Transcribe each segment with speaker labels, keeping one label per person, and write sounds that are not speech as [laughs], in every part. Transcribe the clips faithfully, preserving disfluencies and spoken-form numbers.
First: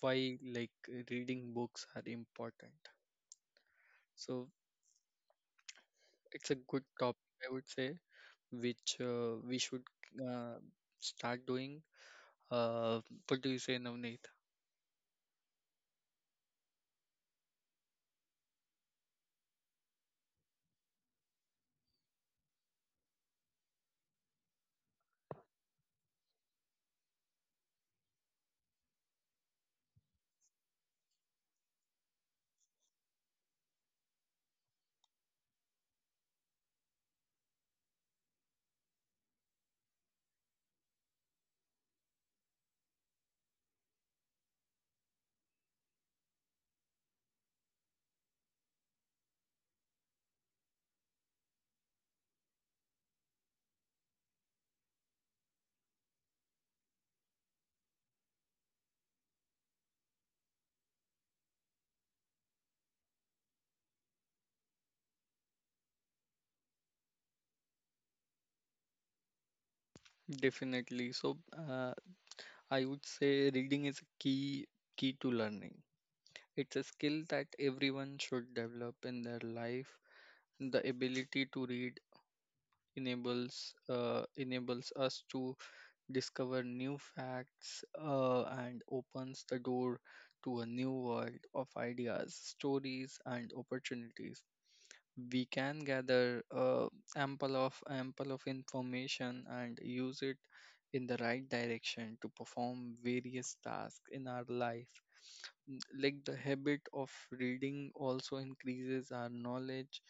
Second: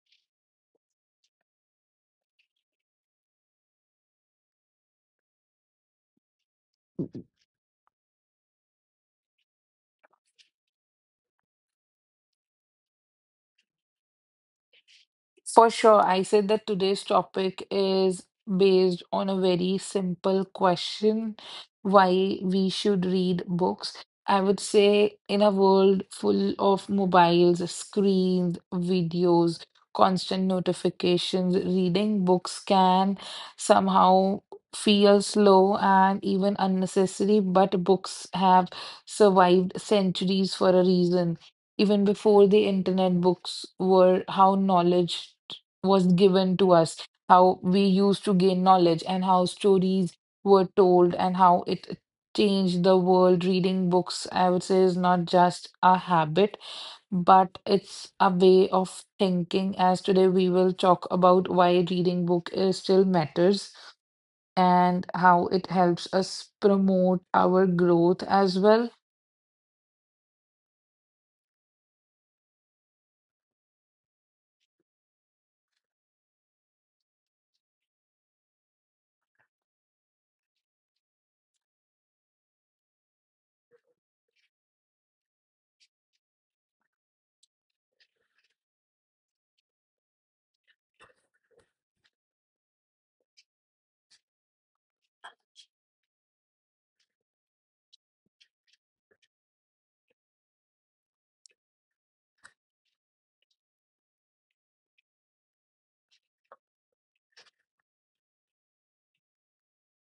Speaker 1: why like reading books are important. So it's a good topic, I would say, which uh, we should uh, start doing. Uh, what do you say, Navneet?
Speaker 2: For sure, I said that today's topic is based on a very simple question, why we should read books. I would say in a world full of mobiles, screens, videos, constant notifications, reading books can somehow feel slow and even unnecessary, but books have survived centuries for a reason. Even before the internet, books were how knowledge was given to us, how we used to gain knowledge, and how stories were told and how it changed the world. Reading books, I would say, is not just a habit, but it's a way of thinking. As today we will talk about why reading book is still matters and how it helps us promote our growth as well.
Speaker 1: Definitely. So, uh, I would say reading is a key key to learning. It's a skill that everyone should develop in their life. The ability to read enables uh, enables us to discover new facts uh, and opens the door to a new world of ideas, stories, and opportunities. We can gather uh, ample of ample of information and use it in the right direction to perform various tasks in our life. N- like, the habit of reading also increases our knowledge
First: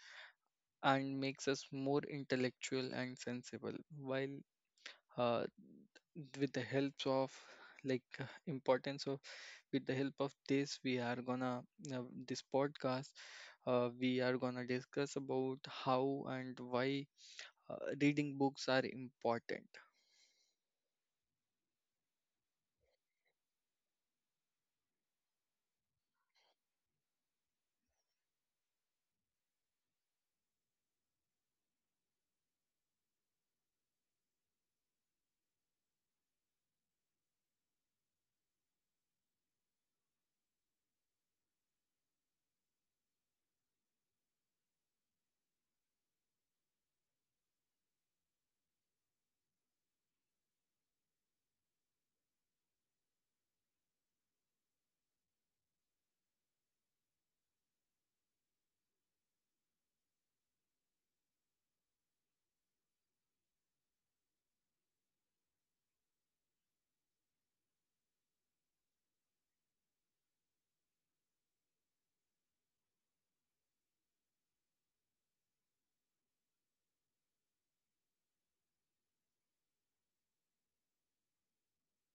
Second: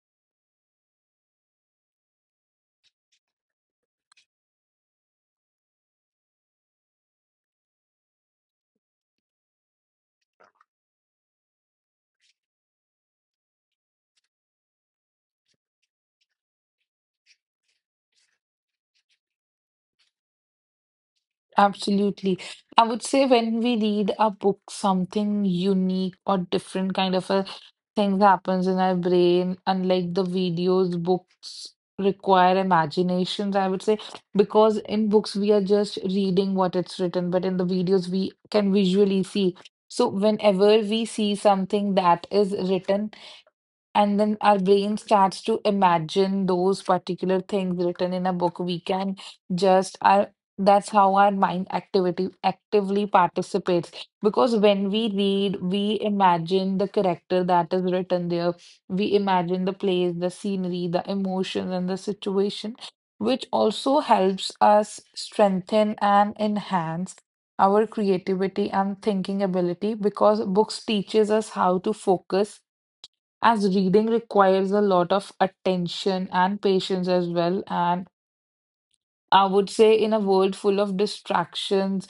Speaker 1: and makes us more intellectual and sensible while uh, with the help of like uh, importance of with the help of this, we are gonna uh, this podcast. Uh, we are gonna discuss about how and why uh, reading books are important.
Speaker 2: Absolutely. I would say when we read a book, something unique or different kind of a thing happens in our brain. Unlike the videos, books require imaginations, I would say, because in books we are just reading what it's written, but in the videos we can visually see. So whenever we see something that is written, and then our brain starts to imagine those particular things written in a book, we can just our, that's how our mind activity actively participates, because when we read we imagine the character that is written there. We imagine the place, the scenery, the emotions, and the situation, which also helps us strengthen and enhance our creativity and thinking ability, because books teaches us how to focus, as reading requires a lot of attention and patience as well. And I would say, in a world full of distractions,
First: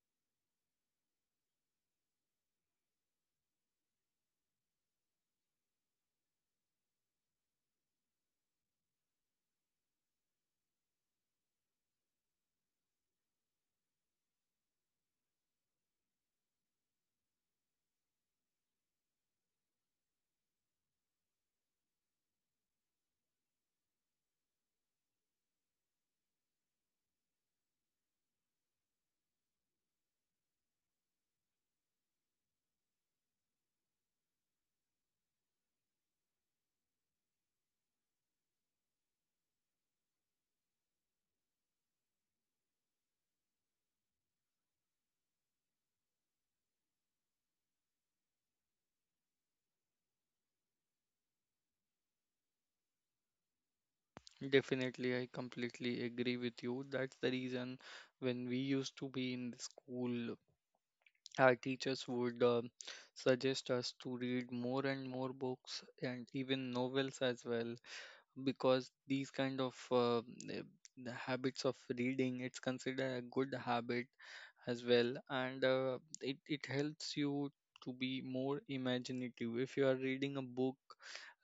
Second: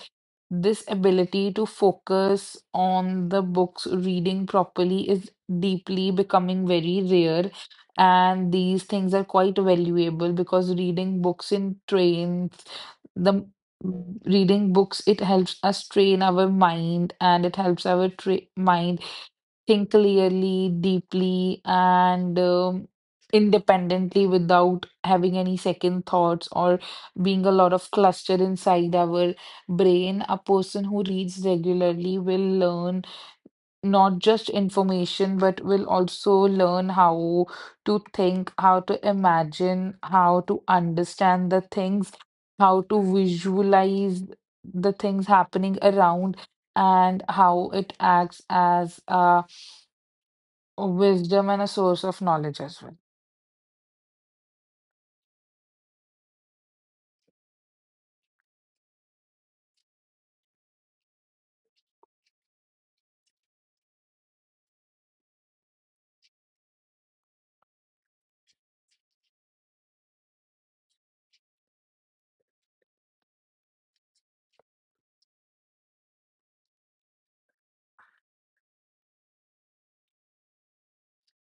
Speaker 2: this ability to focus on the books reading properly is deeply becoming very rare. And these things are quite valuable, because reading books in trains, the reading books, it helps us train our mind, and it helps our tra mind think clearly, deeply, and um, independently, without having any second thoughts or being a lot of cluster inside our brain. A person who reads regularly will learn not just information, but will also learn how to think, how to imagine, how to understand the things, how to visualize the things happening around, and how it acts as a wisdom and a source of knowledge as well.
Speaker 1: Definitely, I completely agree with you. That's the reason when we used to be in the school, our teachers would uh, suggest us to read more and more books, and even novels as well, because these kind of uh, eh, the habits of reading, it's considered a good habit as well. And uh, it, it helps you to be more imaginative. If you are reading a book,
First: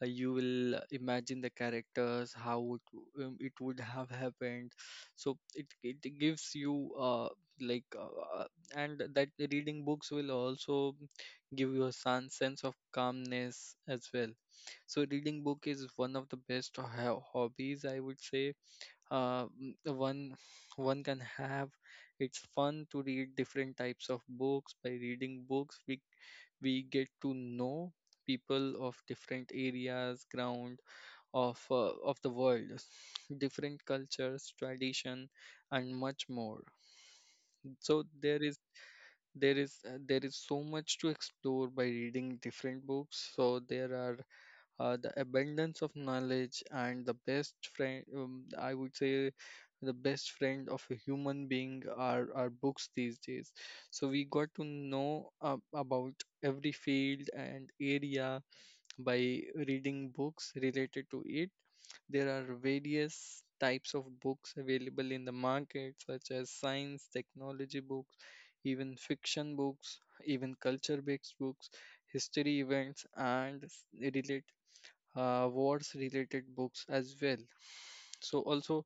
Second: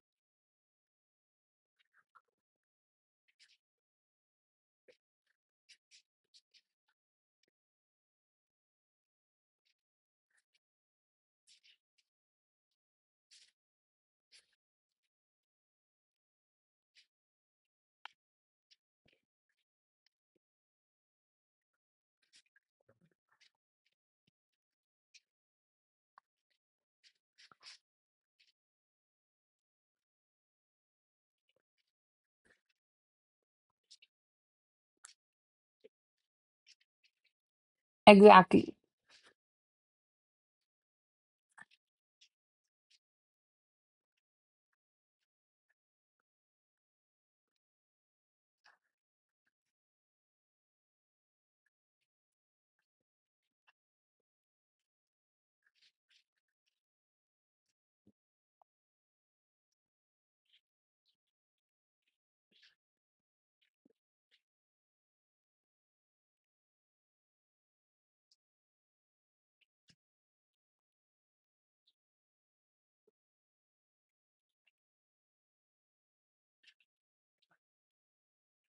Speaker 1: uh, you will imagine the characters, how it, w- um, it would have happened. So it, it gives you uh, like uh, uh, and that reading books will also give you a sen- sense of calmness as well. So reading book is one of the best ho- hobbies, I would say, Uh, m- one one can have. It's fun to read different types of books. By reading books, we we get to know people of different areas, ground of uh, of the world, [sniffs] different cultures, tradition, and much more. So there is
Speaker 2: Exactly.
Speaker 1: there is uh, there is so much to explore by reading different books. So there are uh, the abundance of knowledge, and the best friend, um, I would say, the best friend of a human being are, are books these days. So we got to know uh, about every field and area by reading books related to it. There are various types of books available in the market, such as science technology books, even fiction books, even culture based books, history events, and s- related uh, wars related books as well. So also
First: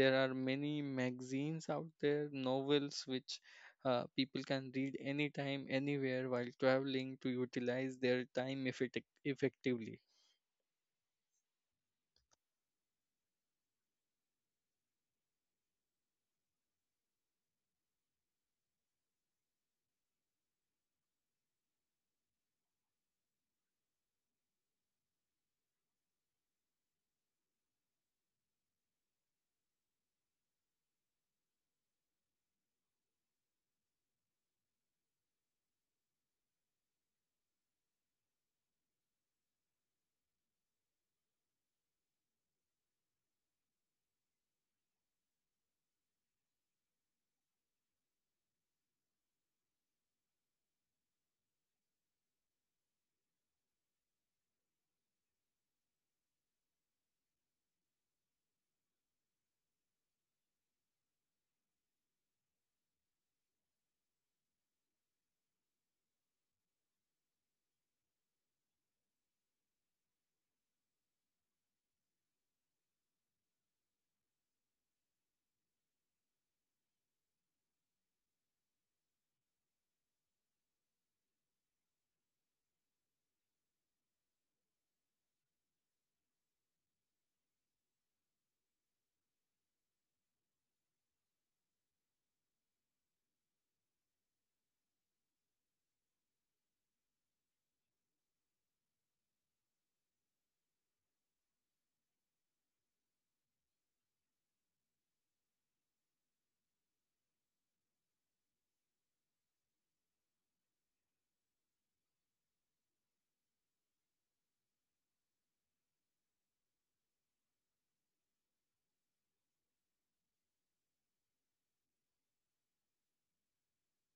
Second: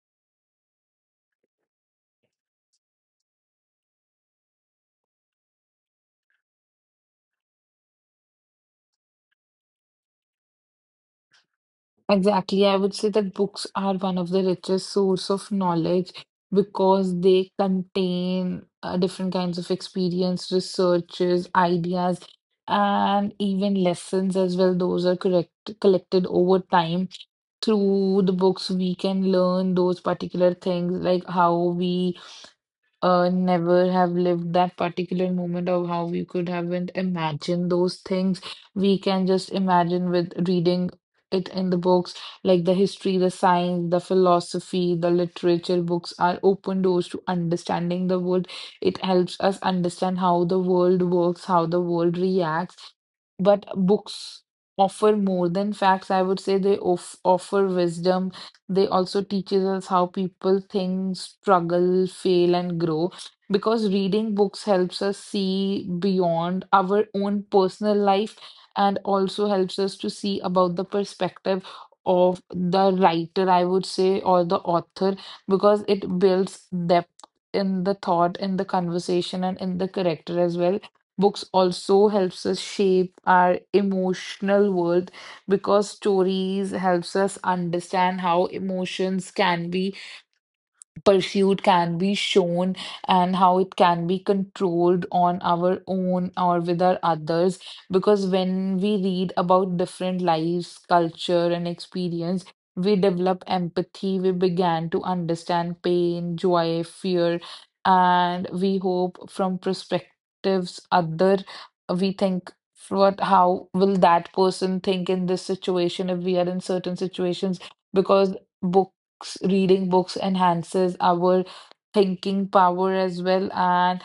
Speaker 1: there are many magazines out there, novels, which uh, people can read anytime, anywhere, while traveling, to utilize their time effecti- effectively.
Speaker 2: Exactly. I would say that books are one of the richest source of knowledge, because they contain uh, different kinds of experience, researches, ideas, and even lessons as well. Those are correct collected over time. Through the books, we can learn those particular things, like how we uh, never have lived that particular moment, of how we could haven't imagined those things. We can just imagine with reading it in the books, like the history, the science, the philosophy, the literature books are open doors to understanding the world. It helps us understand how the world works, how the world reacts. But books offer more than facts. I would say they of offer wisdom. They also teaches us how people think, struggle, fail, and grow. Because reading books helps us see beyond our own personal life, and also helps us to see about the perspective of the writer, I would say, or the author, because it builds depth in the thought, in the conversation, and in the character as well. Books also helps us shape our emotional world, because stories helps us understand how emotions can be, pursuit can be shown, and how it can be controlled on our own or with our others. Because when we read about different lives, culture, and experience, we develop empathy. We began to understand pain, joy, fear, and we hope from perspectives other. We think what, how will that person think in this situation if we are in certain situations. Because book books, reading books enhances our thinking power as well, and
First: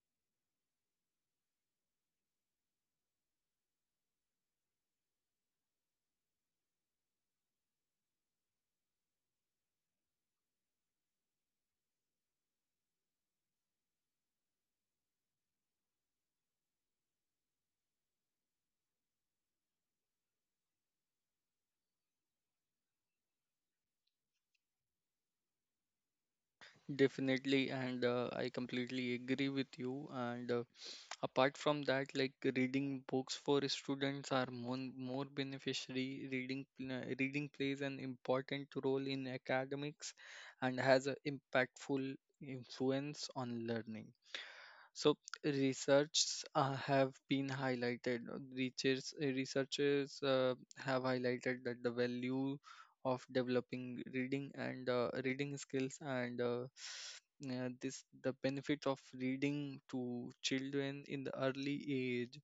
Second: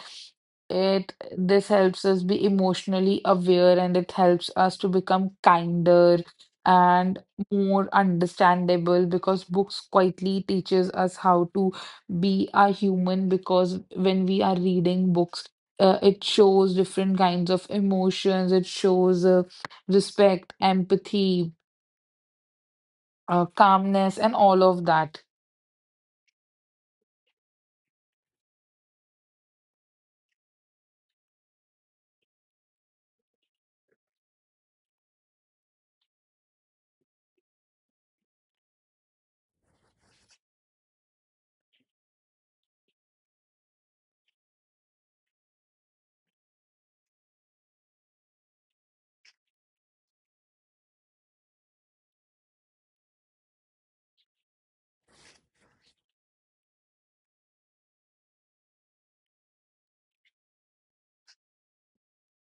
Speaker 2: it this helps us be emotionally aware, and it helps us to become kinder and more understandable, because books quietly teaches us how to be a human. Because when we are reading books, uh, it shows different kinds of emotions. It shows uh, respect, empathy, uh, calmness, and all of that.
Speaker 1: Definitely, and uh, I completely agree with you. And uh, apart from that, like, reading books for students are more, more beneficiary. Reading pl- reading plays an important role in academics and has an impactful influence on learning. So researchs uh, have been highlighted. Researchers, researchers uh, have highlighted that the value of developing reading and uh, reading skills, and uh, uh, this the benefit of reading to children in the early age.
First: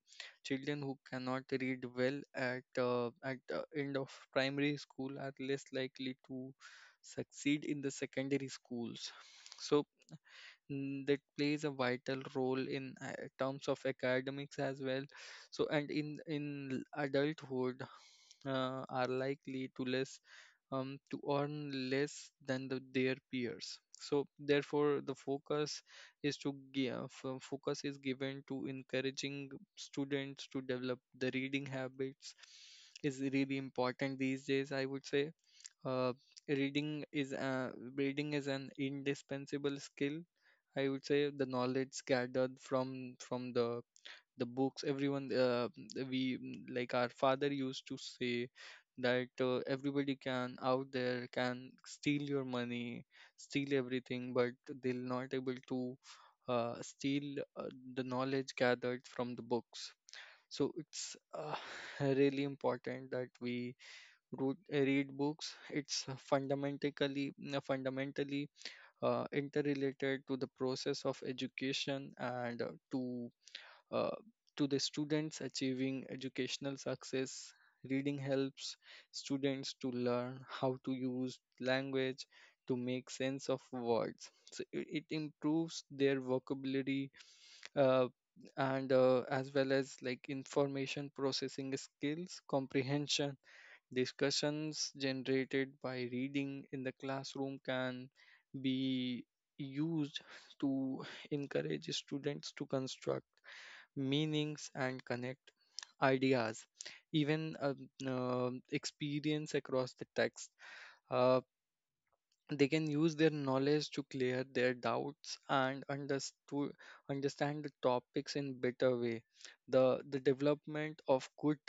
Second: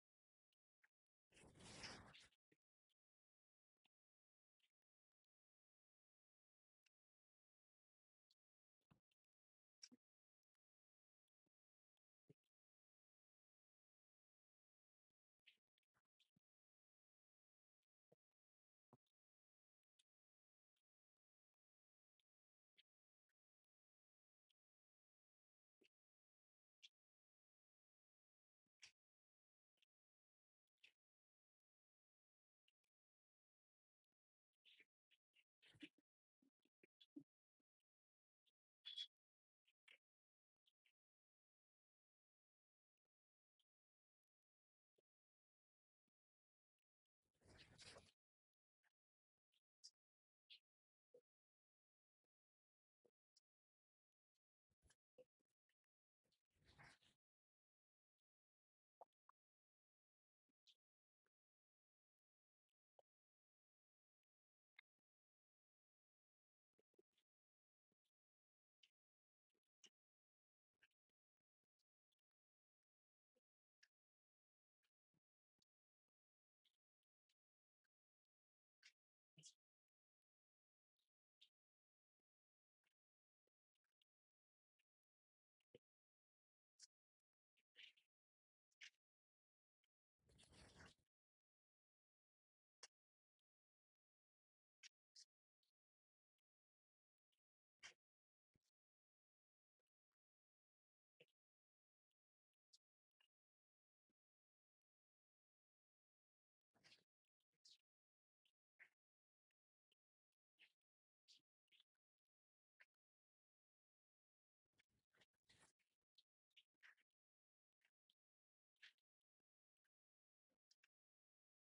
Speaker 1: Children who cannot read well at uh, at the end of primary school are less likely to succeed in the secondary schools. So mm, that plays a vital role in uh, terms of academics as well. So, and in in adulthood uh, are likely to less um, to earn less than the, their peers. So therefore, the focus is to give focus is given to encouraging students to develop the reading habits is really important these days, I would say. uh, reading is uh, Reading is an indispensable skill, I would say. The knowledge gathered from from the the books everyone uh, we mm, like our father used to say that uh, everybody can out there can steal your money, steal everything, but they'll not able to uh, steal uh, the knowledge gathered from the books. So it's uh, [laughs] really important that we root, read books. It's fundamentally fundamentally uh, interrelated to the process of education, and uh, to uh, to the students achieving educational success. Reading helps students to learn how to use language to make sense of words. So it, it improves their vocabulary uh, and uh, as well as like information processing skills, comprehension. Discussions generated by reading in the classroom can be used to encourage students to construct meanings and connect ideas, even um, um, experience across the text. Uh, they can use their knowledge to clear their doubts and understu- understand the topics in better way. The the development of good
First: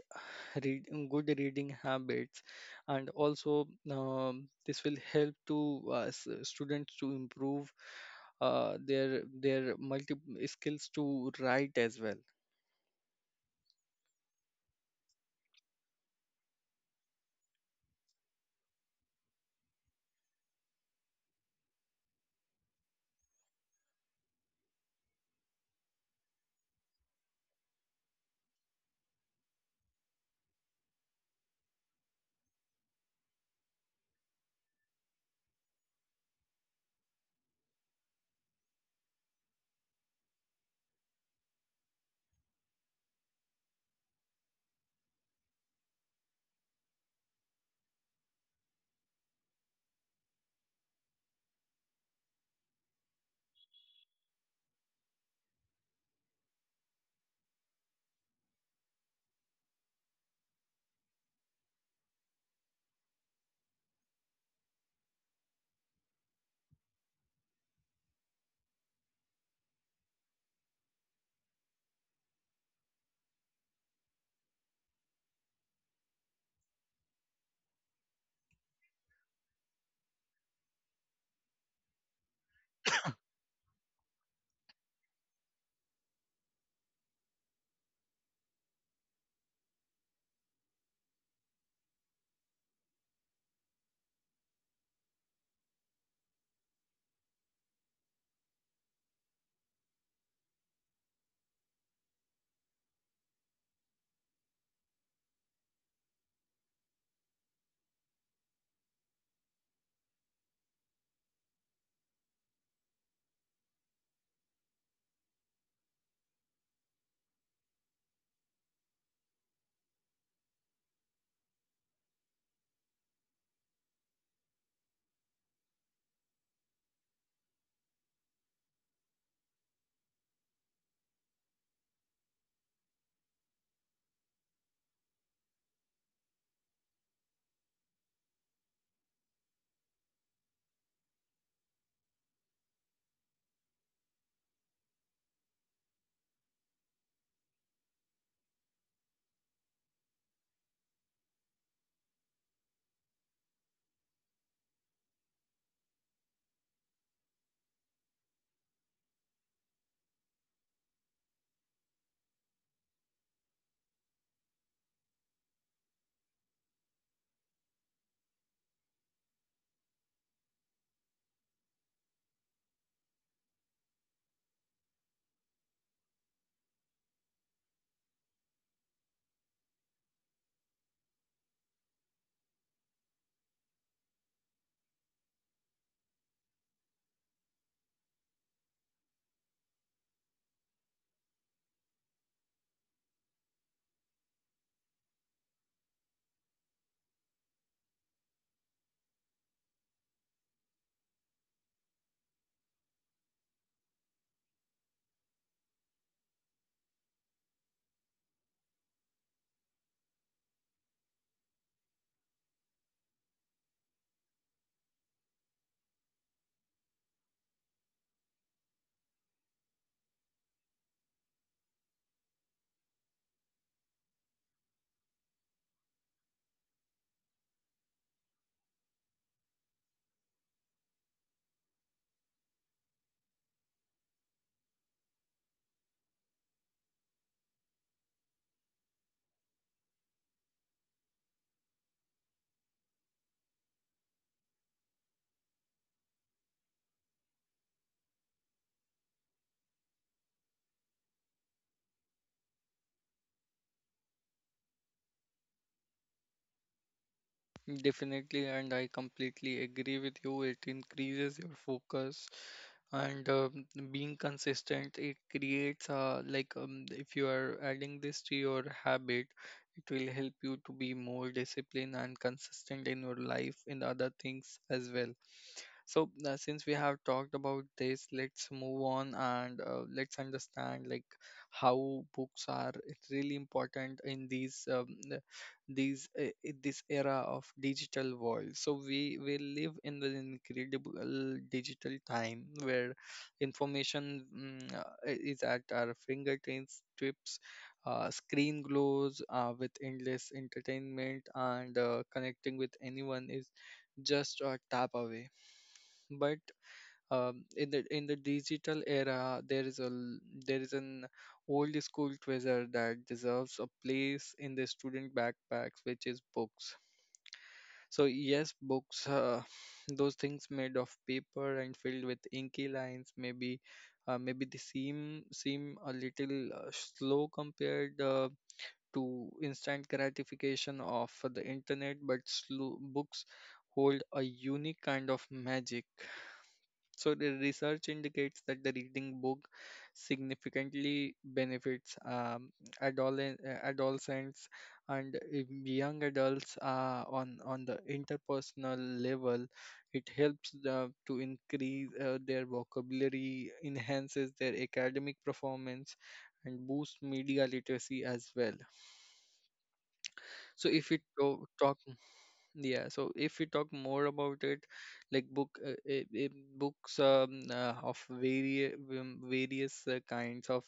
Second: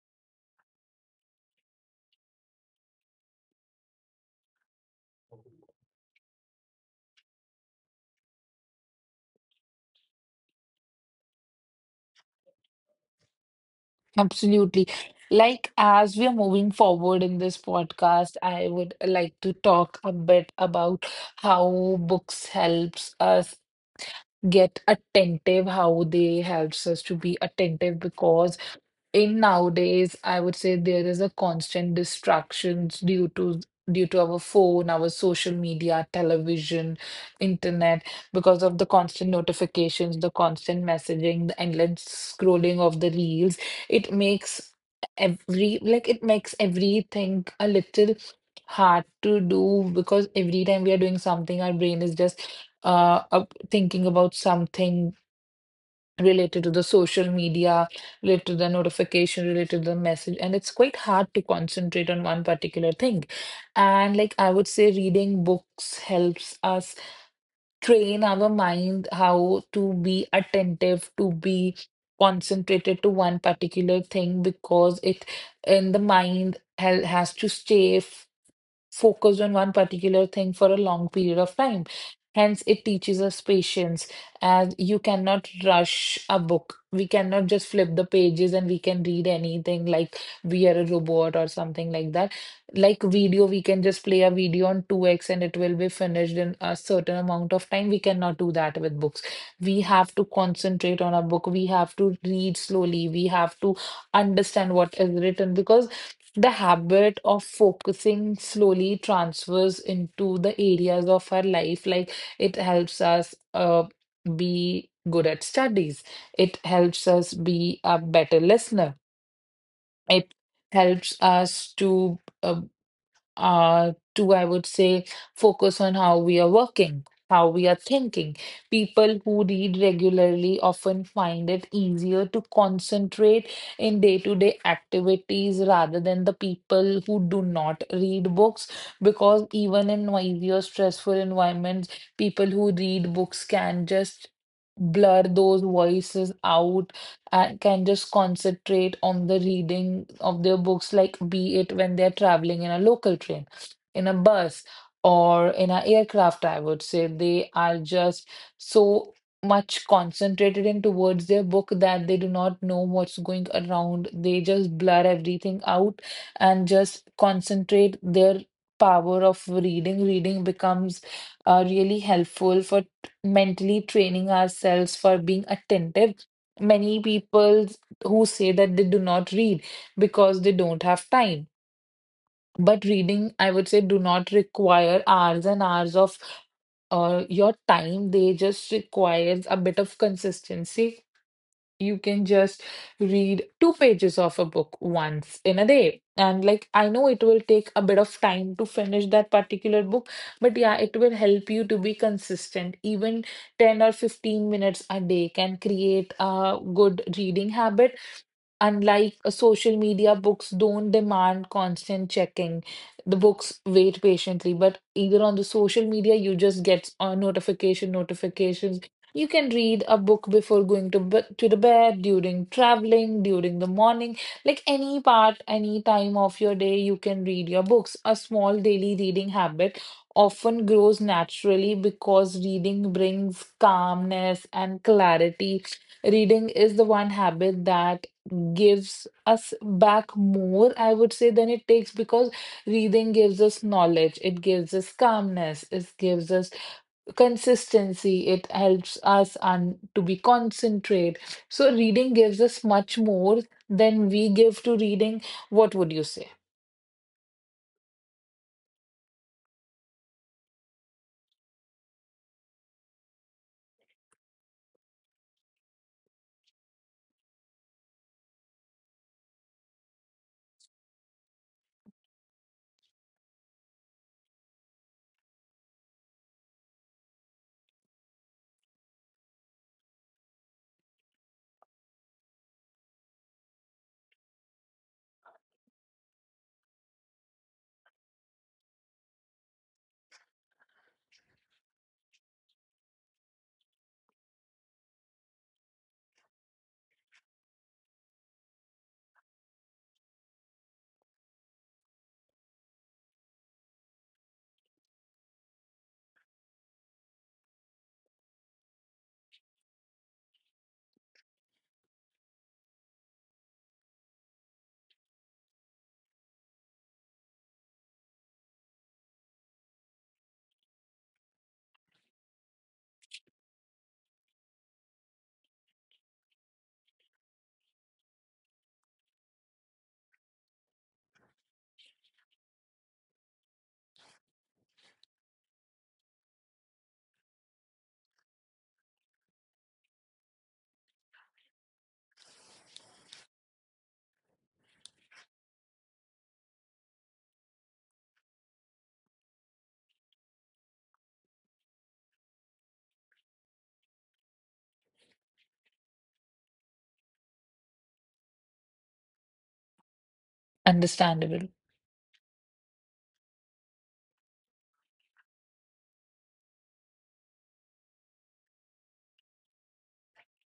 Speaker 1: read, good reading habits, and also um, this will help to uh, s- students to improve uh, their their multi skills to write as well.
Speaker 2: Absolutely. Like, as we are moving forward in this podcast, I would like to talk a bit about how books helps us get attentive, how they helps us to be attentive, because in nowadays, I would say there is a constant distractions due to due to our phone, our social media, television, internet, because of the constant notifications, the constant messaging, the endless scrolling of the reels. It makes every, like, it makes everything a little hard to do, because every time we are doing something, our brain is just uh up- thinking about something related to the social media, related to the notification, related to the message. And it's quite hard to concentrate on one particular thing. And like I would say, reading books helps us train our mind how to be attentive, to be concentrated to one particular thing, because it in the mind hel- has to stay focused on one particular thing for a long period of time. Hence, it teaches us patience, as you cannot rush a book. We cannot just flip the pages and we can read anything like we are a robot or something like that. Like video, we can just play a video on two x and it will be finished in a certain amount of time. We cannot do that with books. We have to concentrate on a book. We have to read slowly. We have to understand what is written, because the habit of focusing slowly transfers into the areas of our life. Like, it helps us uh, be good at studies, it helps us be a better listener, it helps us to. uh, uh, to, I would say, focus on how we are working, how we are thinking. People who read regularly often find it easier to concentrate in day to day activities rather than the people who do not read books, because even in noisy or stressful environments, people who read books can just blur those voices out, uh, can just concentrate on the reading of their books, like be it when they're traveling in a local train, in a bus, or in an aircraft. I would say they are just so much concentrated in towards their book that they do not know what's going around. They just blur everything out and just concentrate their power of reading. Reading becomes uh, really helpful for mentally training ourselves for being attentive. Many people who say that they do not read because they don't have time. But reading, I would say, do not require hours and hours of uh, your time. They just requires a bit of consistency. You can just read two pages of a book once in a day. And like I know it will take a bit of time to finish that particular book, but yeah, it will help you to be consistent. Even ten or fifteen minutes a day can create a good reading habit. Unlike uh, social media, books don't demand constant checking. The books wait patiently, but either on the social media, you just get a notification, notifications. You can read a book before going to be to the bed, during traveling, during the morning, like any part, any time of your day, you can read your books. A small daily reading habit often grows naturally, because reading brings calmness and clarity. Reading is the one habit that gives us back more, I would say, than it takes, because reading gives us knowledge, it gives us calmness, it gives us consistency, it helps us un- to be concentrate. So reading gives us much more than we give to reading. What would you say?
Speaker 1: Definitely, and I completely agree with you. It increases your focus and, um, being consistent. It creates a like, um, if you are adding this to your habit, it will help you to be more disciplined and consistent in your life in other things as well. So uh, since we have talked about this, let's move on and uh, let's understand, like, how books are really important in these um, these uh, i- this era of digital world. So we we live in an incredible digital time where information mm, uh, i- is at our fingertips, tips, uh, screen glows uh, with endless entertainment, and uh, connecting with anyone is just a tap away. But um, in the in the digital era, there is a l- there is an old school treasure that deserves a place in the student backpacks, which is books. So yes, books, uh, those things made of paper and filled with inky lines, maybe uh, maybe they seem seem a little uh, slow compared uh, to instant gratification of the internet, but slow books hold a unique kind of magic. So the research indicates that the reading book significantly benefits um, adolescent, uh, adolescents and if young adults uh, on on the interpersonal level. It helps the, to increase uh, their vocabulary, enhances their academic performance, and boosts media literacy as well. So if we to-
Speaker 2: Understandable.
Speaker 1: talk Yeah, so if we talk more about it, like, book uh, uh, uh, books, um, uh, of various various uh, kinds of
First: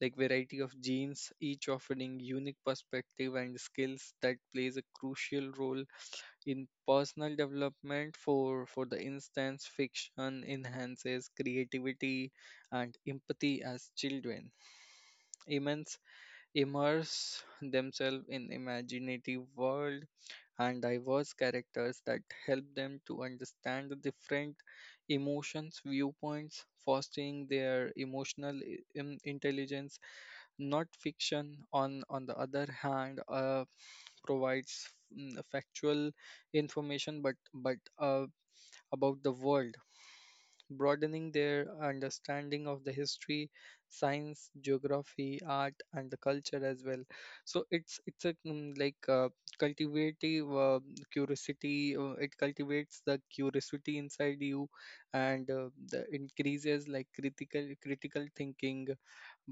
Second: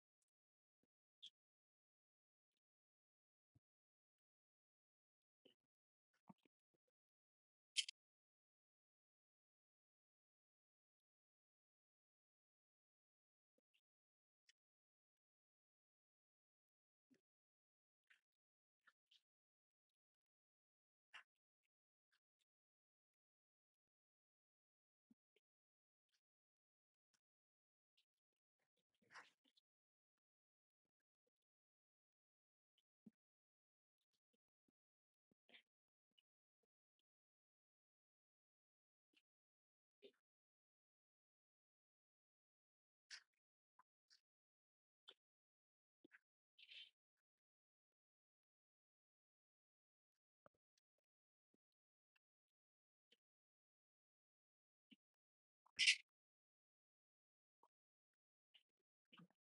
Speaker 1: like variety of genes, each offering unique perspective and skills that plays a crucial role in personal development. For for the instance, fiction enhances creativity and empathy as children. Immense Immerse themselves in imaginative world and diverse characters that help them to understand the different emotions, viewpoints, fostering their emotional i- in- intelligence. Not fiction, on, on the other hand, uh, provides mm, factual information, but but uh, about the world, broadening their understanding of the history, science, geography, art, and the culture as well. So it's it's a mm, like uh, cultivative uh, curiosity. Uh, it cultivates the curiosity inside you, and uh, the increases like critical critical thinking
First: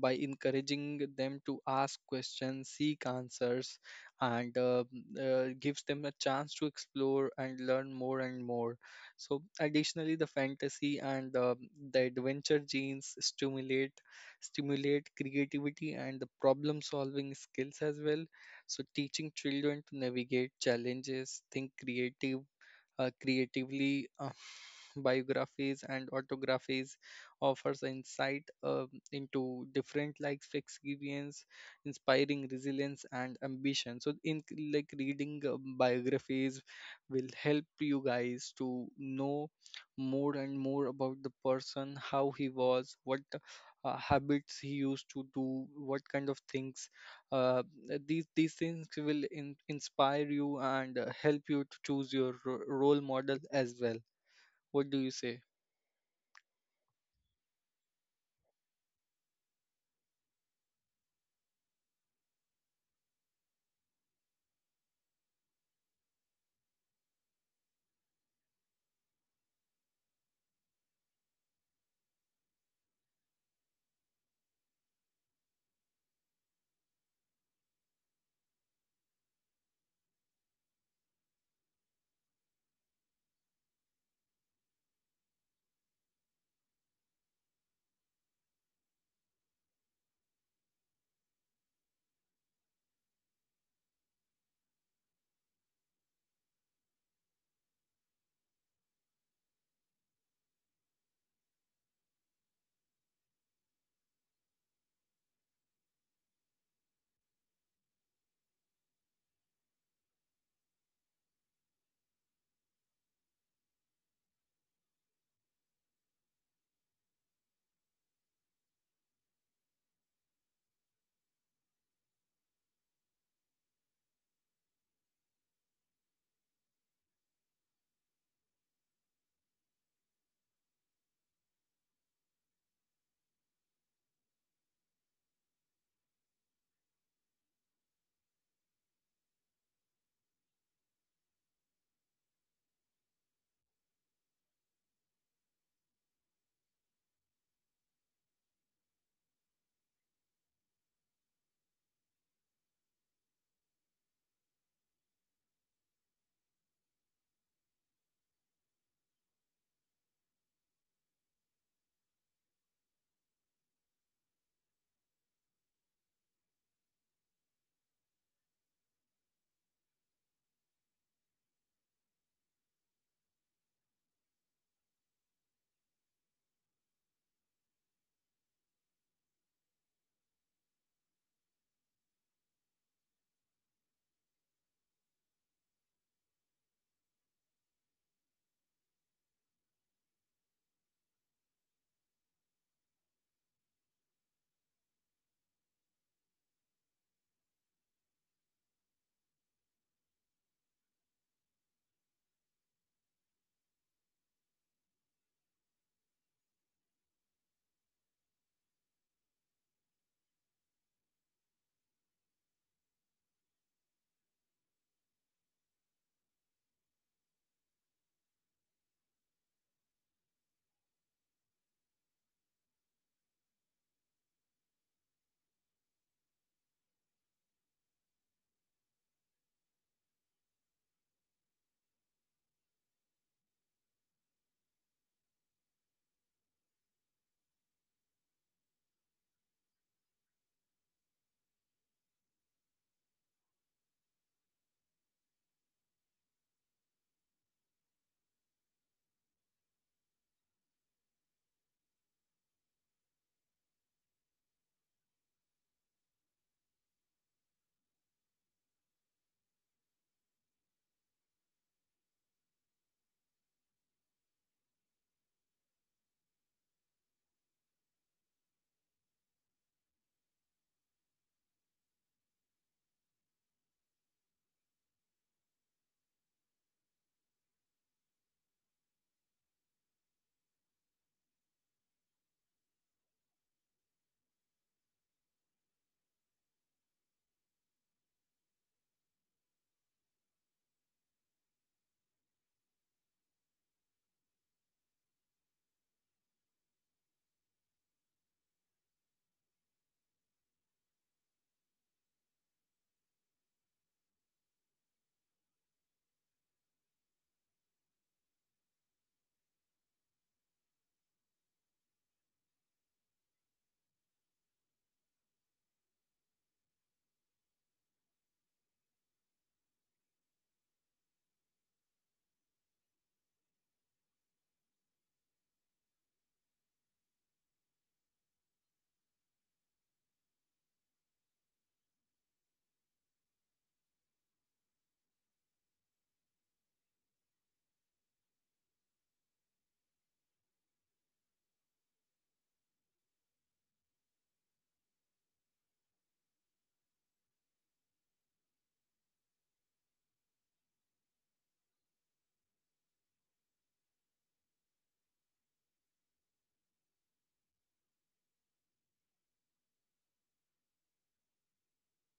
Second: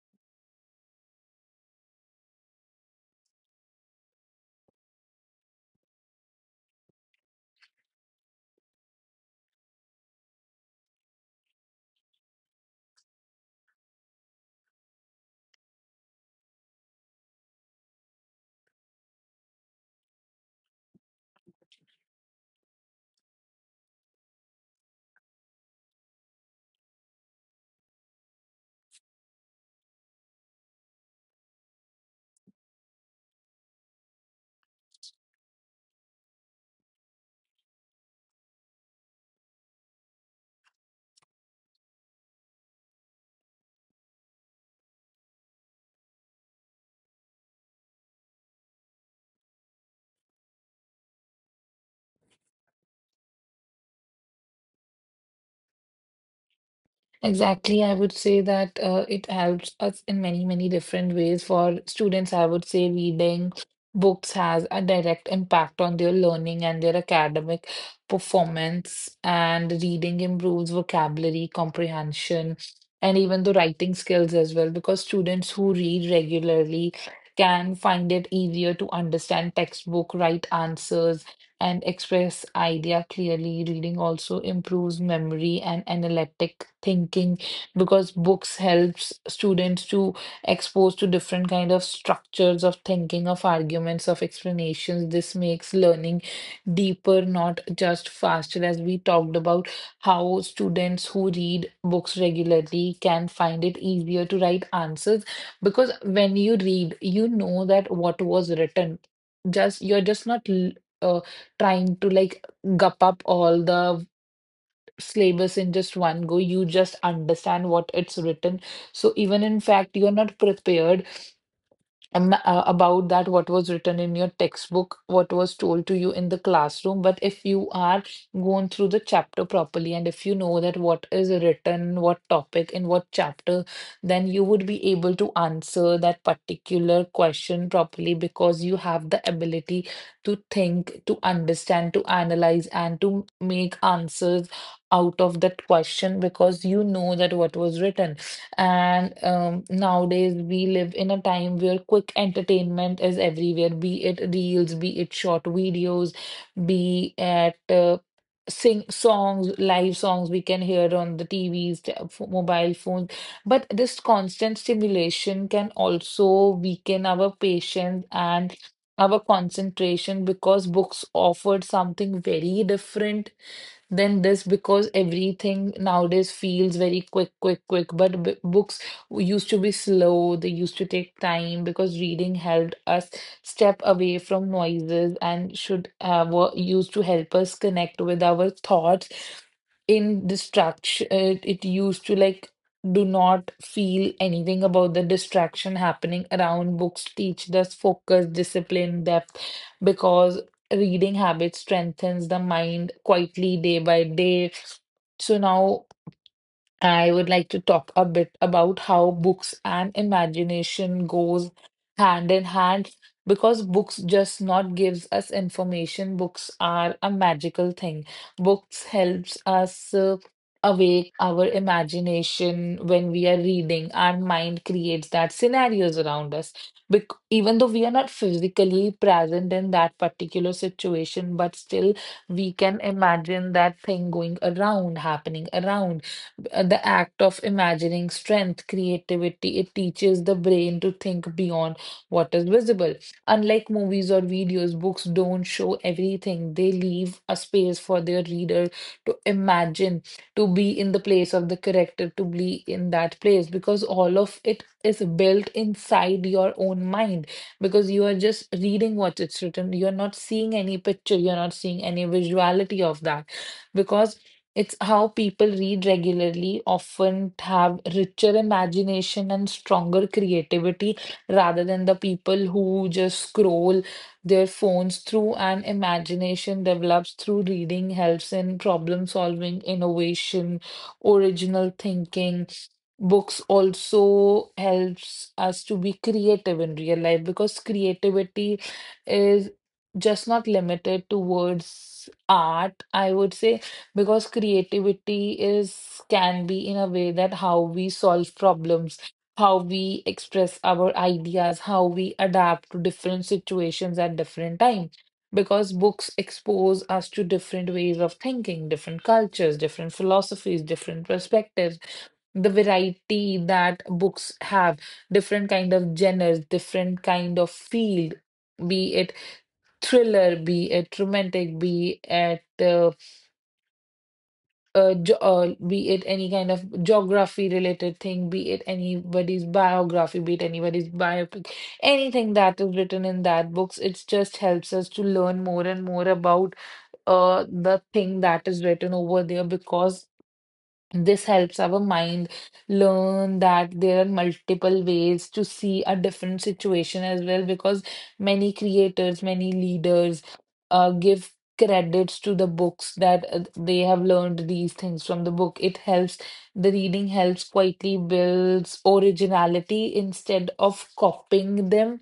Speaker 1: by encouraging them to ask questions, seek answers, and uh, uh, gives them a chance to explore and learn more and more. So, additionally, the fantasy and the, the adventure genes stimulate stimulate creativity and the problem solving skills as well. So, teaching children to navigate challenges, think creative uh, creatively, uh, [laughs] biographies and autographies offers insight uh, into different life experience, inspiring resilience and ambition. So, in like reading uh, biographies will help you guys to know more and more about the person, how he was, what uh, habits he used to do, what kind of things uh, these these things will in, inspire you, and uh, help you to choose your ro- role model as well. What do you say?
Speaker 2: Exactly, I would say that uh, it helps us in many, many different ways. For students, I would say reading books has a direct impact on their learning and their academic performance, and reading improves vocabulary comprehension and even the writing skills as well, because students who read regularly can find it easier to understand textbook, write answers, and express idea clearly. Reading also improves memory and analytic thinking, because books helps students to expose to different kind of structures of thinking, of arguments, of explanations. This makes learning deeper, not just faster. As we talked about how students who read books regularly can find it easier to write answers, because when you read, you know that what was written. Just you're just not l- uh, trying to like gup up all the syllabus in just one go. You just understand what it's written. So even in fact, you're not prepared am- uh, about that what was written in your textbook, what was told to you in the classroom. But if you are going through the chapter properly and if you know that what is written, what topic in what chapter, then you would be able to answer that particular question properly because you have the ability to think, to understand, to analyze, and to make answers out of that question because you know that what was written. And um, Nowadays, we live in a time where quick entertainment is everywhere, be it reels, be it short videos, be it uh, sing songs, live songs we can hear on the T Vs, t- f- mobile phones. But this constant stimulation can also weaken our patience and our concentration because books offered something very different than this, because everything nowadays feels very quick, quick, quick. But b books used to be slow, they used to take time because reading helped us step away from noises and should uh, were used to help us connect with our thoughts in distraction. It, it used to like do not feel anything about the distraction happening around. Books teach us focus, discipline, depth, because reading habit strengthens the mind quietly day by day. So now I would like to talk a bit about how books and imagination goes hand in hand, because books just not gives us information. Books are a magical thing. Books helps us uh, awake our imagination. When we are reading, our mind creates that scenarios around us. Bec Even though we are not physically present in that particular situation, but still we can imagine that thing going around, happening around. Uh, the act of imagining strength, creativity. It teaches the brain to think beyond what is visible. Unlike movies or videos, books don't show everything. They leave a space for their reader to imagine, to be in the place of the character, to be in that place, because all of it is built inside your own mind. Because you are just reading what it's written, you're not seeing any picture, you're not seeing any visuality of that because. It's how people read regularly, often have richer imagination and stronger creativity rather than the people who just scroll their phones through. And imagination develops through reading, helps in problem solving, innovation, original thinking. Books also helps us to be creative in real life because creativity is just not limited towards art, I would say, because creativity is can be in a way that how we solve problems, how we express our ideas, how we adapt to different situations at different time, because books expose us to different ways of thinking, different cultures, different philosophies, different perspectives. The variety that books have, different kind of genres, different kind of field, be it thriller, be it romantic, be it uh, uh, ge- uh, be it any kind of geography related thing, be it anybody's biography, be it anybody's biopic, anything that is written in that books, it just helps us to learn more and more about uh, the thing that is written over there, because this helps our mind learn that there are multiple ways to see a different situation as well. Because many creators, many leaders uh, give credits to the books that uh, they have learned these things from the book. It helps, the reading helps quietly builds originality instead of copying them,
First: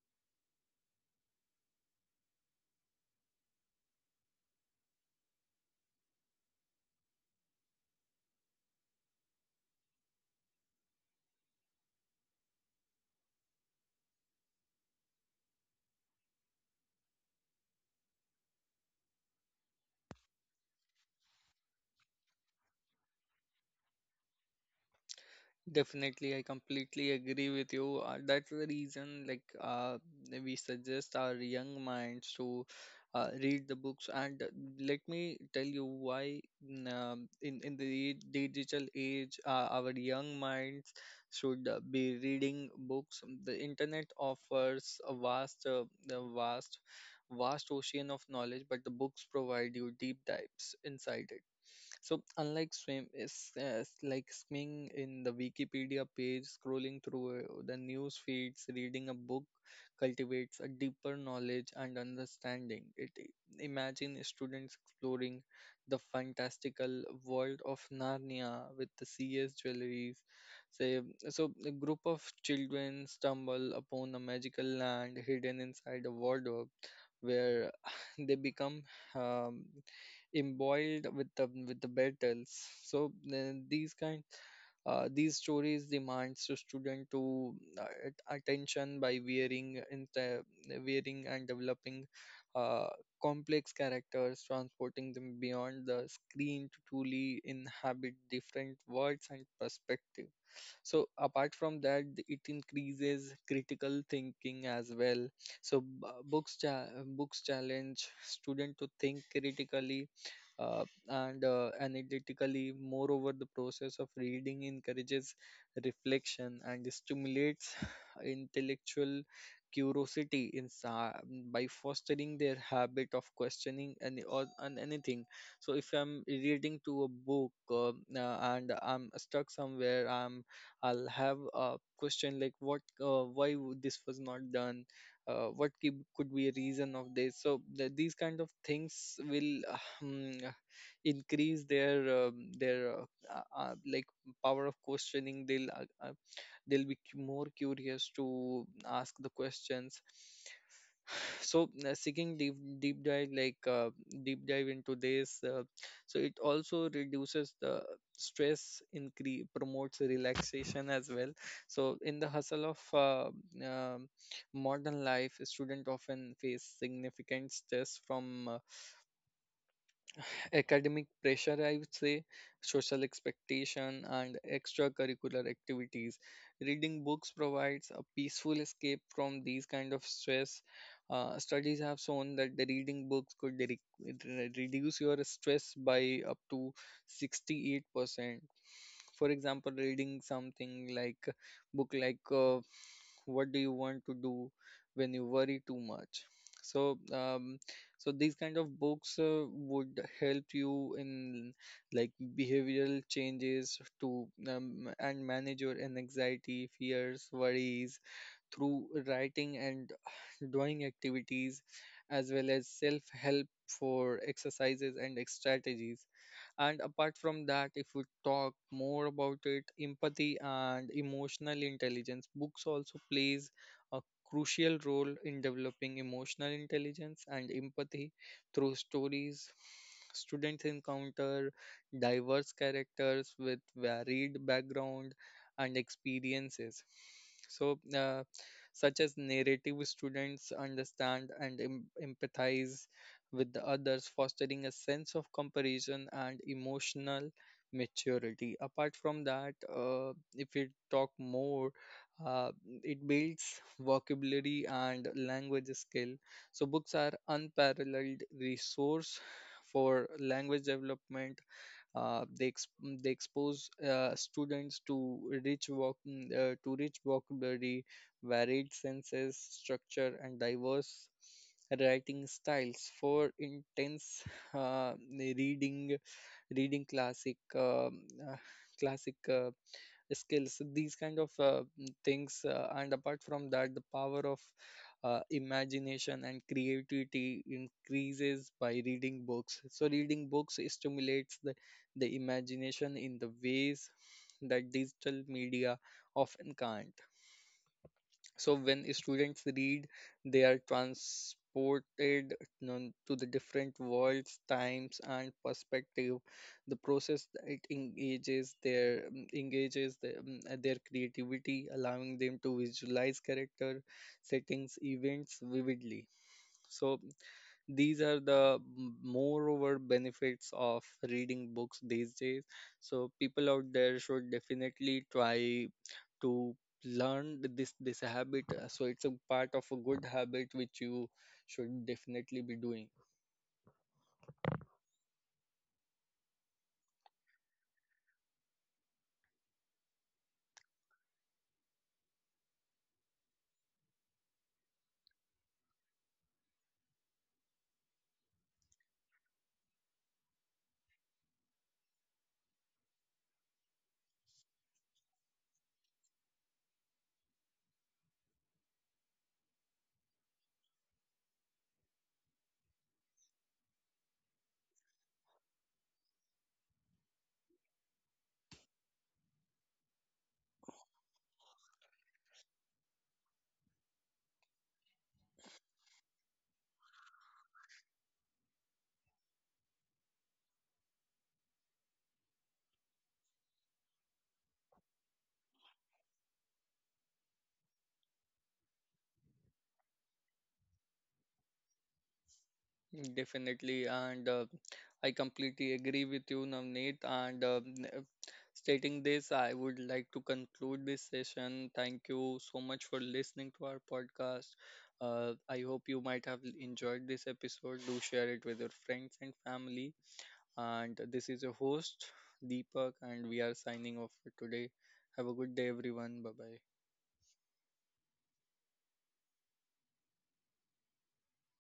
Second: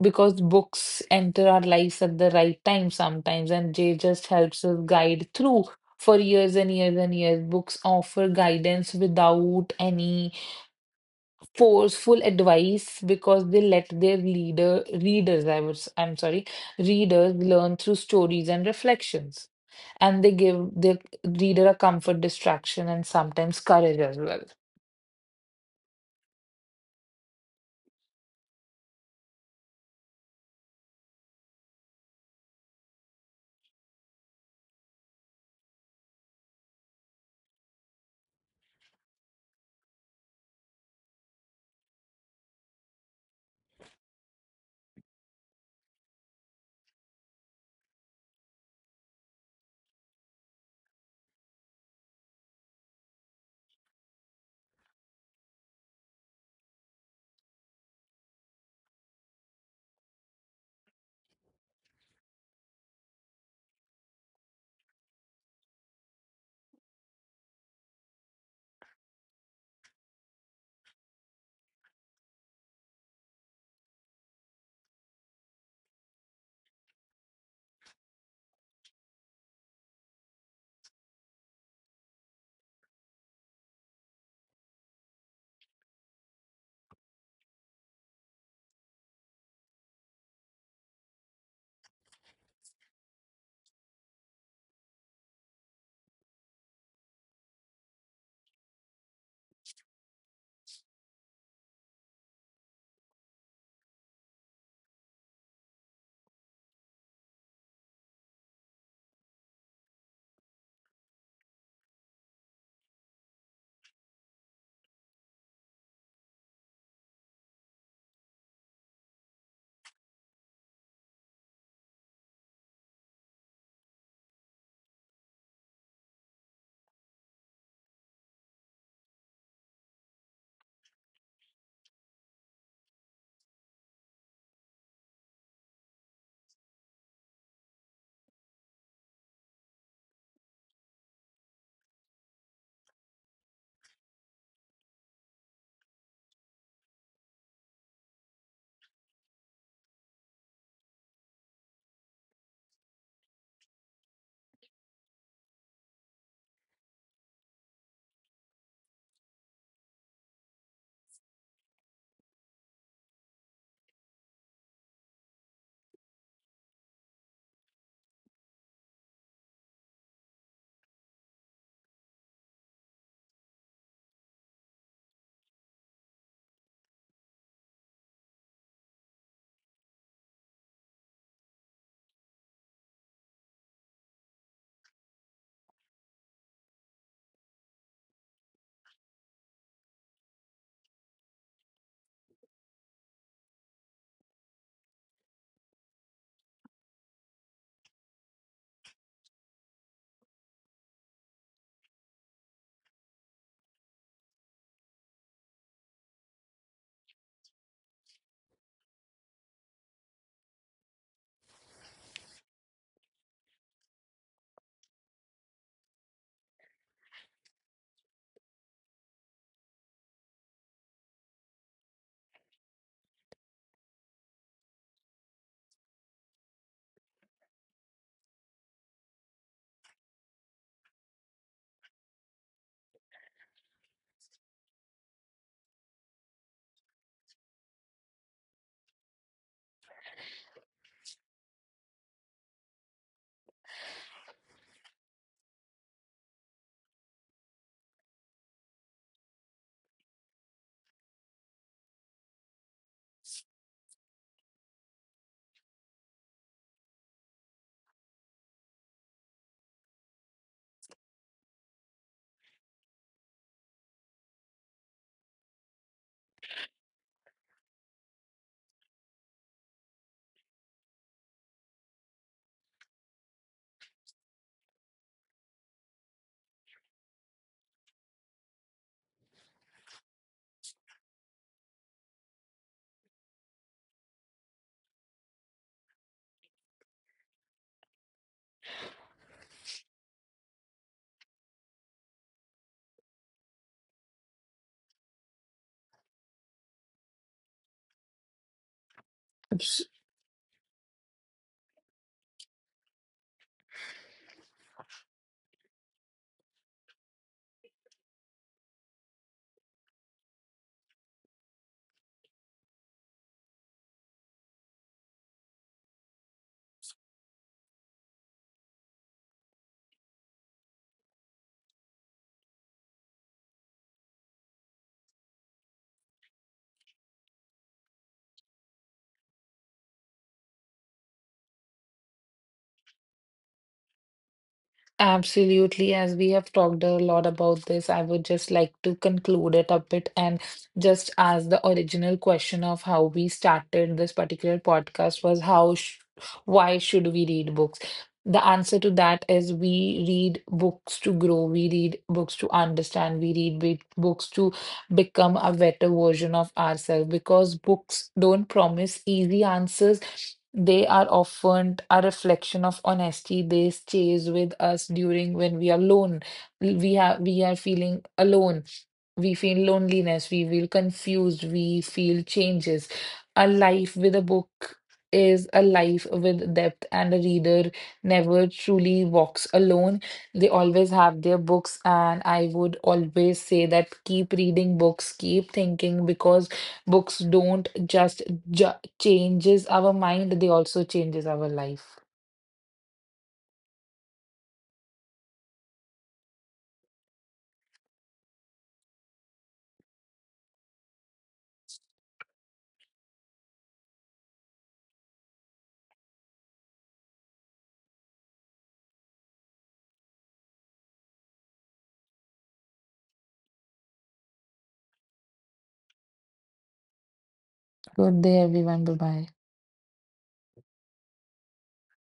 Speaker 2: because books enter our lives at the right time sometimes, and they just helps us guide through for years and years and years. Books offer guidance without any forceful advice because they let their leader readers, I was, I'm sorry, readers learn through stories and reflections. And they give the reader a comfort, distraction, and sometimes courage as well.
Speaker 1: Definitely, I completely agree with you. Uh, that's the reason, like, uh, we suggest our young minds to uh, read the books. And uh, let me tell you why. Mm, um, in in the digital age, uh, our young minds should uh, be reading books. The internet offers a vast, uh, a vast, vast ocean of knowledge, but the books provide you deep dives inside it. So, unlike swim is uh, s- like swimming in the Wikipedia page, scrolling through uh, the news feeds, reading a book cultivates a deeper knowledge and understanding. It i- imagine students exploring the fantastical world of Narnia with the C S jewelries. Say, so a group of children stumble upon a magical land hidden inside a wardrobe where [sighs] they become um, embroiled with the with the battles. So then these kind uh, these stories demands to student to uh, at- attention by wearing in the wearing and developing uh, complex characters, transporting them beyond the screen to truly inhabit different worlds and perspectives. So apart from that, it increases critical thinking as well. So b- books cha- books challenge student to think critically uh, and uh, analytically. Moreover, the process of reading encourages reflection and stimulates [sighs] intellectual curiosity in sa- by fostering their habit of questioning any or on anything. So if I'm reading to a book, um, uh, and I'm stuck somewhere i'm I'll have a question like what, uh, why w- this was not done, uh, what ki- could be a reason of this. So th- these kind of things will, uh, hmm, uh, increase their um, their uh, uh, uh, like power of questioning. They'll, uh, uh, they'll be cu- more curious to ask the questions. So uh, seeking deep deep dive like uh, deep dive into this. Uh, so it also reduces the stress, increase, promotes relaxation as well. So in the hustle of, uh, um modern life, students often face significant stress from, uh, academic pressure, I would say, social expectation, and extracurricular activities. Reading books provides a peaceful escape from these kind of stress. Uh, studies have shown that the reading books could re- re- reduce your stress by up to sixty-eight percent, for example, reading something like book like, uh, what do you want to do when you worry too much. so um, so these kind of books, uh, would help you in, like, behavioral changes to, um, and manage your anxiety, fears, worries through writing and [sighs] drawing activities as well as self help for exercises and ex- strategies. And apart from that, if we talk more about it, empathy and emotional intelligence, books also plays a crucial role in developing emotional intelligence and empathy through stories. Students encounter diverse characters with varied background and experiences. So, uh, such as narrative, students understand and em- empathize with the others, fostering a sense of comparison and emotional maturity. Apart from that, uh, if we talk more, uh, it builds vocabulary and language skill. So books are unparalleled resource for language development. uh, they ex- they expose, uh, students to rich voc- uh, to rich vocabulary, varied senses, structure, and diverse writing styles. For intense, uh, reading, reading classic um, uh, classic. Uh, skills, these kind of, uh, mm, things, uh, and apart from that, the power of, uh, imagination and creativity increases by reading books. So reading books stimulates the, the imagination in the ways that digital media often can't. So when students read, they are transported non- to the different worlds, times, and perspective. The process that it engages their, um, engages their, um, uh, their creativity, allowing them to visualize character, settings, events vividly. So these are the m- moreover benefits of reading books these days. So people out there should definitely try to learn th- this this habit, uh, so it's a part of a good habit which you should definitely be doing.
Speaker 2: Absolutely. As we have talked a lot about this, I would just like to conclude it a bit and just ask the original question of how we started this particular podcast was how sh why should we read books? The answer to that is we read books to grow, we read books to understand, we read be- books to become a better version of ourselves, because books don't promise easy answers. They are often a reflection of honesty. They stays with us during when we are alone. We have we are feeling alone. We feel loneliness. We feel confused. We feel changes. A life with a book is a life with depth, and a reader never truly walks alone. They always have their books, and I would always say that keep reading books, keep thinking, because books don't just judge, changes our mind, they also changes our life.
Speaker 1: Definitely, and, uh, I completely agree with you, Navneet. And, uh, n- stating this, I would like to conclude this session. Thank you so much for listening to our podcast. Uh, I hope you might have enjoyed this episode. Do share it with your friends and family. And this is your host, Deepak, and we are signing off for today. Have a good day, everyone. Bye bye.
Speaker 2: Good day, everyone. Bye bye.